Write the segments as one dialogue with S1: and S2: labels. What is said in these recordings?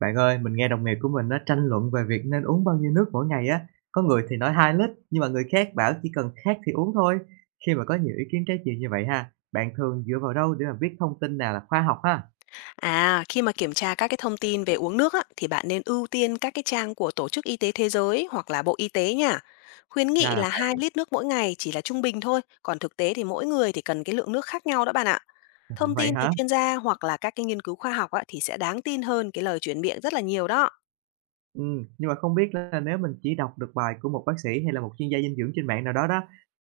S1: Bạn ơi, mình nghe đồng nghiệp của mình nó tranh luận về việc nên uống bao nhiêu nước mỗi ngày á. Có người thì nói 2 lít, nhưng mà người khác bảo chỉ cần khát thì uống thôi. Khi mà có nhiều ý kiến trái chiều như vậy ha, bạn thường dựa vào đâu để mà biết thông tin nào là khoa học ha?
S2: À, khi mà kiểm tra các cái thông tin về uống nước á, thì bạn nên ưu tiên các cái trang của Tổ chức Y tế Thế giới hoặc là Bộ Y tế nha. Khuyến
S1: Ra
S2: nghị
S1: là
S2: là 2
S1: vậy.
S2: lít nước mỗi ngày chỉ là trung bình thôi, còn thực tế thì mỗi người thì cần cái lượng nước khác nhau đó bạn ạ.
S1: Ủa,
S2: Thông
S1: vậy
S2: tin từ
S1: hả?
S2: chuyên gia hoặc là các cái nghiên cứu khoa học á, thì sẽ đáng tin hơn cái lời chuyển miệng rất là nhiều đó.
S1: Ừ, nhưng mà không biết là nếu mình chỉ đọc được bài của một bác sĩ hay là một chuyên gia dinh dưỡng trên mạng nào đó đó,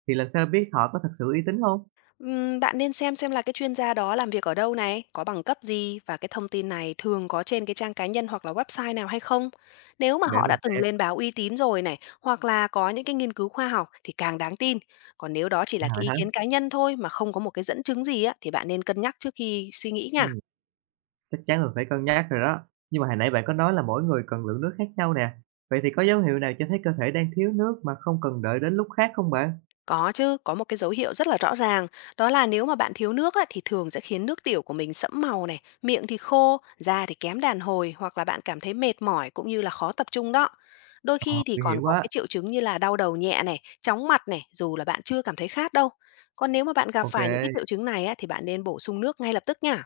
S1: thì làm sao biết họ có thật sự uy tín không?
S2: Bạn nên xem là cái chuyên gia đó làm việc ở đâu này, có bằng cấp gì và cái thông tin này thường có trên cái trang cá nhân hoặc là website nào hay không. Nếu mà
S1: Để
S2: họ
S1: mình
S2: đã từng
S1: xem.
S2: lên báo uy tín rồi này, hoặc là có những cái nghiên cứu khoa học thì càng đáng tin. Còn nếu đó chỉ
S1: À,
S2: là cái
S1: vậy
S2: ý
S1: hả?
S2: kiến cá nhân thôi mà không có một cái dẫn chứng gì á thì bạn nên cân nhắc trước khi suy nghĩ nha.
S1: Ừ. Chắc chắn là phải cân nhắc rồi đó. Nhưng mà hồi nãy bạn có nói là mỗi người cần lượng nước khác nhau nè. Vậy thì có dấu hiệu nào cho thấy cơ thể đang thiếu nước mà không cần đợi đến lúc khát không bạn?
S2: Có chứ, có một cái dấu hiệu rất là rõ ràng, đó là nếu mà bạn thiếu nước á, thì thường sẽ khiến nước tiểu của mình sẫm màu này, miệng thì khô, da thì kém đàn hồi hoặc là bạn cảm thấy mệt mỏi cũng như là khó tập trung đó. Đôi
S1: Ờ,
S2: khi thì
S1: nguy
S2: còn
S1: hiểm
S2: có
S1: quá.
S2: cái triệu chứng như là đau đầu nhẹ này, chóng mặt này, dù là bạn chưa cảm thấy khát đâu. Còn nếu mà bạn gặp phải những cái
S1: OK,
S2: triệu chứng này á, thì bạn nên bổ sung nước ngay lập tức nha.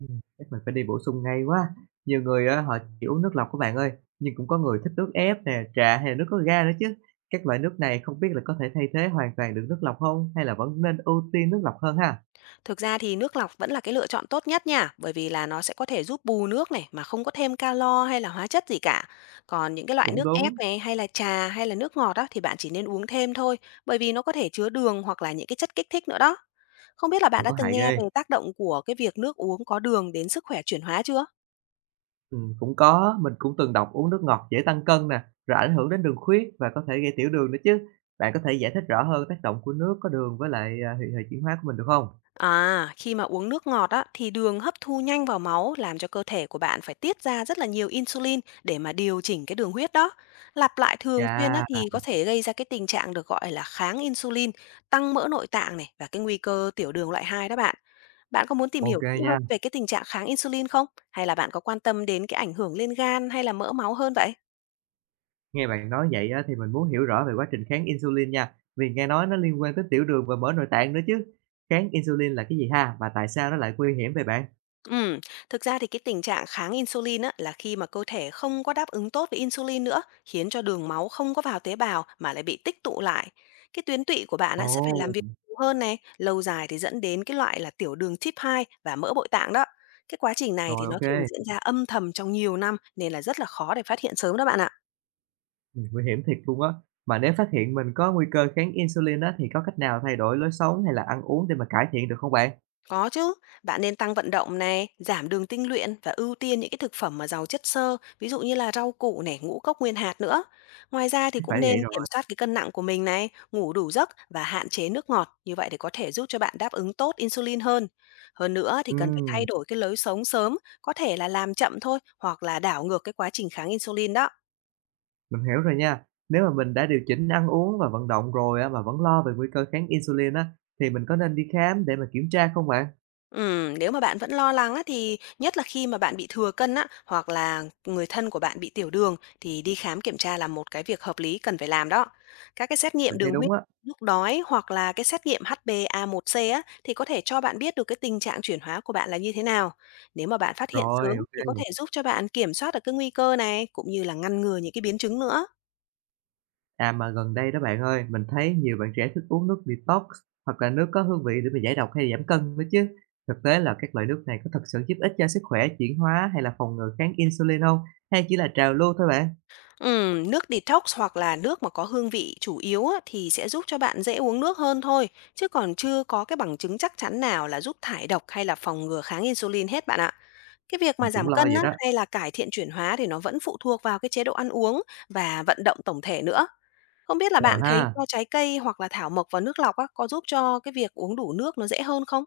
S1: chắc mình phải đi bổ sung ngay quá. Nhiều người á, họ chỉ uống nước lọc các bạn ơi, nhưng cũng có người thích nước ép nè, trà hay là nước có ga nữa chứ. Các loại nước này không biết là có thể thay thế hoàn toàn được nước lọc không hay là vẫn nên ưu tiên nước lọc hơn ha?
S2: Thực ra thì nước lọc vẫn là cái lựa chọn tốt nhất nha, bởi vì là nó sẽ có thể giúp bù nước này mà không có thêm calo hay là hóa chất gì cả. Còn những cái loại
S1: Cũng
S2: nước ép
S1: đúng,
S2: này hay là trà hay là nước ngọt đó thì bạn chỉ nên uống thêm thôi, bởi vì nó có thể chứa đường hoặc là những cái chất kích thích nữa đó. Không biết là
S1: mà
S2: bạn đã
S1: có
S2: từng
S1: hại
S2: nghe
S1: ghê.
S2: về tác động của cái việc nước uống có đường đến sức khỏe chuyển hóa chưa?
S1: Cũng có, mình cũng từng đọc uống nước ngọt dễ tăng cân nè, rồi ảnh hưởng đến đường huyết và có thể gây tiểu đường nữa chứ. Bạn có thể giải thích rõ hơn tác động của nước có đường với lại, hệ hệ chuyển hóa của mình được không?
S2: À, khi mà uống nước ngọt á, thì đường hấp thu nhanh vào máu làm cho cơ thể của bạn phải tiết ra rất là nhiều insulin để mà điều chỉnh cái đường huyết đó. Lặp lại thường xuyên
S1: Dạ
S2: á, thì có thể gây ra cái tình trạng được gọi là kháng insulin, tăng mỡ nội tạng này và cái nguy cơ tiểu đường loại 2 đó bạn. Bạn có muốn tìm
S1: ok
S2: hiểu kỹ
S1: nha.
S2: hơn về cái tình trạng kháng insulin không? Hay là bạn có quan tâm đến cái ảnh hưởng lên gan hay là mỡ máu hơn vậy?
S1: Nghe bạn nói vậy á thì mình muốn hiểu rõ về quá trình kháng insulin nha, vì nghe nói nó liên quan tới tiểu đường và mỡ nội tạng nữa chứ. Kháng insulin là cái gì ha? Và tại sao nó lại nguy hiểm vậy bạn?
S2: Ừm, Thực ra thì cái tình trạng kháng insulin á, là khi mà cơ thể không có đáp ứng tốt với insulin nữa, khiến cho đường máu không có vào tế bào mà lại bị tích tụ lại. Cái tuyến tụy của bạn á, sẽ phải
S1: Ồ,
S2: làm việc nhiều hơn này, lâu dài thì dẫn đến cái loại là tiểu đường type 2 và mỡ bội tạng đó. Cái quá trình này
S1: rồi
S2: thì
S1: ok
S2: nó thường
S1: kê,
S2: diễn ra âm thầm trong nhiều năm nên là rất là khó để phát hiện sớm đó bạn ạ.
S1: nguy hiểm thiệt luôn á. Mà nếu phát hiện mình có nguy cơ kháng insulin á thì có cách nào thay đổi lối sống hay là ăn uống để mà cải thiện được không bạn?
S2: Có chứ, bạn nên tăng vận động này, giảm đường tinh luyện và ưu tiên những cái thực phẩm mà giàu chất xơ, ví dụ như là rau củ này, ngũ cốc nguyên hạt nữa. Ngoài ra thì
S1: Phải
S2: cũng nên
S1: vậy
S2: kiểm
S1: rồi.
S2: soát cái cân nặng của mình này, ngủ đủ giấc và hạn chế nước ngọt, như vậy để có thể giúp cho bạn đáp ứng tốt insulin hơn. Hơn nữa thì cần phải
S1: Ừm,
S2: thay đổi cái lối sống sớm, có thể là làm chậm thôi hoặc là đảo ngược cái quá trình kháng insulin đó.
S1: mình hiểu rồi nha. Nếu mà mình đã điều chỉnh ăn uống và vận động rồi á, mà vẫn lo về nguy cơ kháng insulin á, thì mình có nên đi khám để mà kiểm tra không bạn?
S2: Nếu mà bạn vẫn lo lắng á, thì nhất là khi mà bạn bị thừa cân á, hoặc là người thân của bạn bị tiểu đường thì đi khám kiểm tra là một cái việc hợp lý cần phải làm đó. Các cái xét
S1: Mình
S2: nghiệm
S1: thấy
S2: đường
S1: đúng
S2: huyết
S1: á.
S2: lúc đói hoặc là cái xét nghiệm HbA1c á, thì có thể cho bạn biết được cái tình trạng chuyển hóa của bạn là như thế nào. Nếu mà bạn phát hiện
S1: Rồi,
S2: sớm
S1: ô.
S2: thì có thể giúp cho bạn kiểm soát được cái nguy cơ này cũng như là ngăn ngừa những cái biến chứng nữa.
S1: À, mà gần đây đó bạn ơi, mình thấy nhiều bạn trẻ thích uống nước detox hoặc là nước có hương vị để mà giải độc hay giảm cân nữa chứ. Thực tế là các loại nước này có thật sự giúp ích cho sức khỏe, chuyển hóa hay là phòng ngừa kháng insulin không? Hay chỉ là trào lưu thôi bạn?
S2: Nước detox hoặc là nước mà có hương vị chủ yếu á, thì sẽ giúp cho bạn dễ uống nước hơn thôi, chứ còn chưa có cái bằng chứng chắc chắn nào là giúp thải độc hay là phòng ngừa kháng insulin hết bạn ạ. Cái việc
S1: Mình
S2: mà
S1: cũng
S2: giảm
S1: lo
S2: cân
S1: vậy
S2: á,
S1: đó.
S2: hay là cải thiện chuyển hóa thì nó vẫn phụ thuộc vào cái chế độ ăn uống và vận động tổng thể nữa. Không biết là
S1: Ờ
S2: bạn thấy
S1: ha.
S2: cho trái cây hoặc là thảo mộc vào nước lọc á, có giúp cho cái việc uống đủ nước nó dễ hơn không?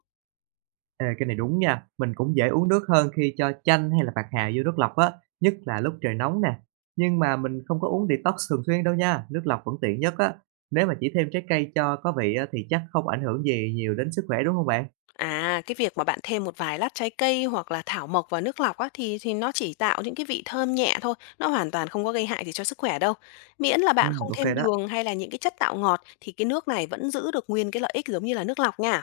S1: Ê, cái này đúng nha, mình cũng dễ uống nước hơn khi cho chanh hay là bạc hà vô nước lọc á, nhất là lúc trời nóng nè. Nhưng mà mình không có uống detox thường xuyên đâu nha, nước lọc vẫn tiện nhất á. Nếu mà chỉ thêm trái cây cho có vị á, thì chắc không ảnh hưởng gì nhiều đến sức khỏe đúng không bạn?
S2: À, cái việc mà bạn thêm một vài lát trái cây hoặc là thảo mộc vào nước lọc á, thì nó chỉ tạo những cái vị thơm nhẹ thôi, nó hoàn toàn không có gây hại gì cho sức khỏe đâu. Miễn là bạn không
S1: Ok
S2: thêm
S1: đó.
S2: đường hay là những cái chất tạo ngọt thì cái nước này vẫn giữ được nguyên cái lợi ích giống như là nước lọc nha.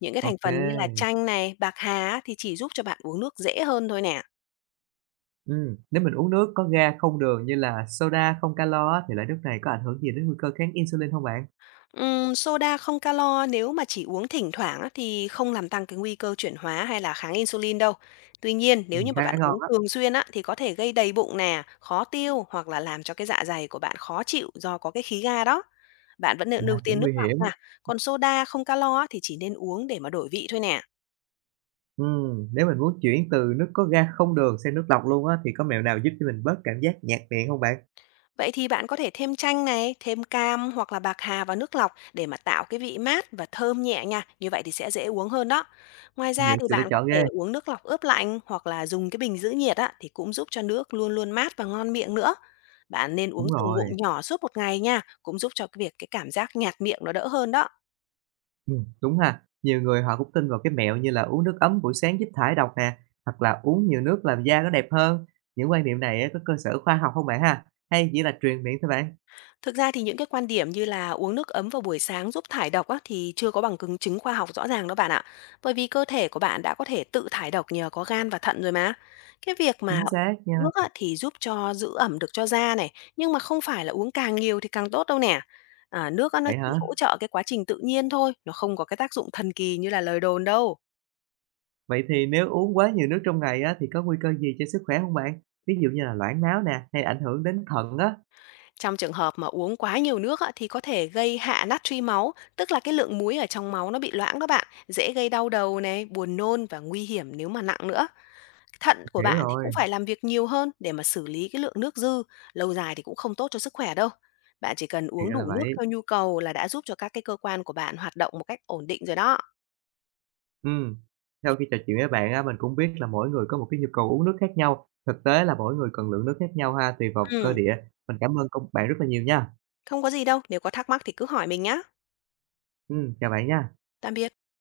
S2: Những cái thành phần như là
S1: Ok.
S2: chanh này, bạc hà á, thì chỉ giúp cho bạn uống nước dễ hơn thôi nè.
S1: Nếu mình uống nước có ga không đường như là soda không calo á, thì loại nước này có ảnh hưởng gì đến nguy cơ kháng insulin không bạn?
S2: Soda không calo nếu mà chỉ uống thỉnh thoảng á, thì không làm tăng cái nguy cơ chuyển hóa hay là kháng insulin đâu. Tuy nhiên, nếu như mà
S1: Khá
S2: bạn uống
S1: ngon á,
S2: thường xuyên á, thì có thể gây đầy bụng nè, khó tiêu hoặc là làm cho cái dạ dày của bạn khó chịu do có cái khí ga đó. Bạn vẫn nên
S1: à,
S2: ưu
S1: cũng
S2: tiên nước
S1: nguy
S2: lọc
S1: hiểm.
S2: nha. Còn soda không calo á, thì chỉ nên uống để mà đổi vị thôi nè.
S1: Nếu mình muốn chuyển từ nước có ga không đường sang nước lọc luôn á, thì có mẹo nào giúp cho mình bớt cảm giác nhạt miệng hông bạn?
S2: Vậy thì bạn có thể thêm chanh này, thêm cam hoặc là bạc hà vào nước lọc để mà tạo cái vị mát và thơm nhẹ nha. Như vậy thì sẽ dễ uống hơn đó. Ngoài
S1: Nhiều
S2: ra thì
S1: sự lựa
S2: bạn có
S1: chọn
S2: thể
S1: ghê.
S2: uống nước lọc ướp lạnh hoặc là dùng cái bình giữ nhiệt á, thì cũng giúp cho nước luôn luôn mát và ngon miệng nữa. Bạn nên uống
S1: Đúng
S2: từng ngụm
S1: rồi,
S2: nhỏ suốt một ngày nha, cũng giúp cho cái việc cái cảm giác nhạt miệng nó đỡ hơn đó.
S1: đúng ha. Nhiều người họ cũng tin vào cái mẹo như là uống nước ấm buổi sáng giúp thải độc nè, hoặc là uống nhiều nước làm da nó đẹp hơn. Những quan niệm này á có cơ sở khoa học hông bạn ha? Hay chỉ là truyền miệng thôi bạn?
S2: Thực ra thì những cái quan điểm như là uống nước ấm vào buổi sáng giúp thải độc á, thì chưa có bằng chứng chứng khoa học rõ ràng đâu bạn ạ. Bởi vì cơ thể của bạn đã có thể tự thải độc nhờ có gan và thận rồi mà. Cái việc mà
S1: Chính xác
S2: uống
S1: nha.
S2: nước á, thì giúp cho giữ ẩm được cho da này, nhưng mà không phải là uống càng nhiều thì càng tốt đâu nè. À, nước á, nó
S1: Vậy
S2: chỉ
S1: hả?
S2: hỗ trợ cái quá trình tự nhiên thôi, nó không có cái tác dụng thần kỳ như là lời đồn đâu.
S1: Vậy thì nếu uống quá nhiều nước trong ngày á, thì có nguy cơ gì cho sức khỏe hông bạn? Ví dụ như là loãng máu nè, hay ảnh hưởng đến thận á.
S2: Trong trường hợp mà uống quá nhiều nước á, thì có thể gây hạ natri máu, tức là cái lượng muối ở trong máu nó bị loãng đó bạn, dễ gây đau đầu này, buồn nôn và nguy hiểm nếu mà nặng nữa. Thận của
S1: Hiểu
S2: bạn thì cũng
S1: rồi,
S2: phải làm việc nhiều hơn để mà xử lý cái lượng nước dư, lâu dài thì cũng không tốt cho sức khỏe đâu. Bạn chỉ cần
S1: thì
S2: uống
S1: ra là
S2: đủ nước
S1: vậy.
S2: theo nhu cầu là đã giúp cho các cái cơ quan của bạn hoạt động một cách ổn định rồi đó.
S1: Ừm, sau khi trò chuyện với bạn á, mình cũng biết là mỗi người có một cái nhu cầu uống nước khác nhau, thực tế là mỗi người cần lượng nước khác nhau ha, tùy vào cơ
S2: Ừ,
S1: địa. Mình cảm ơn công bạn rất là nhiều nha.
S2: không có gì đâu, nếu có thắc mắc thì cứ hỏi mình nhá.
S1: Chào bạn nha.
S2: Tạm biệt.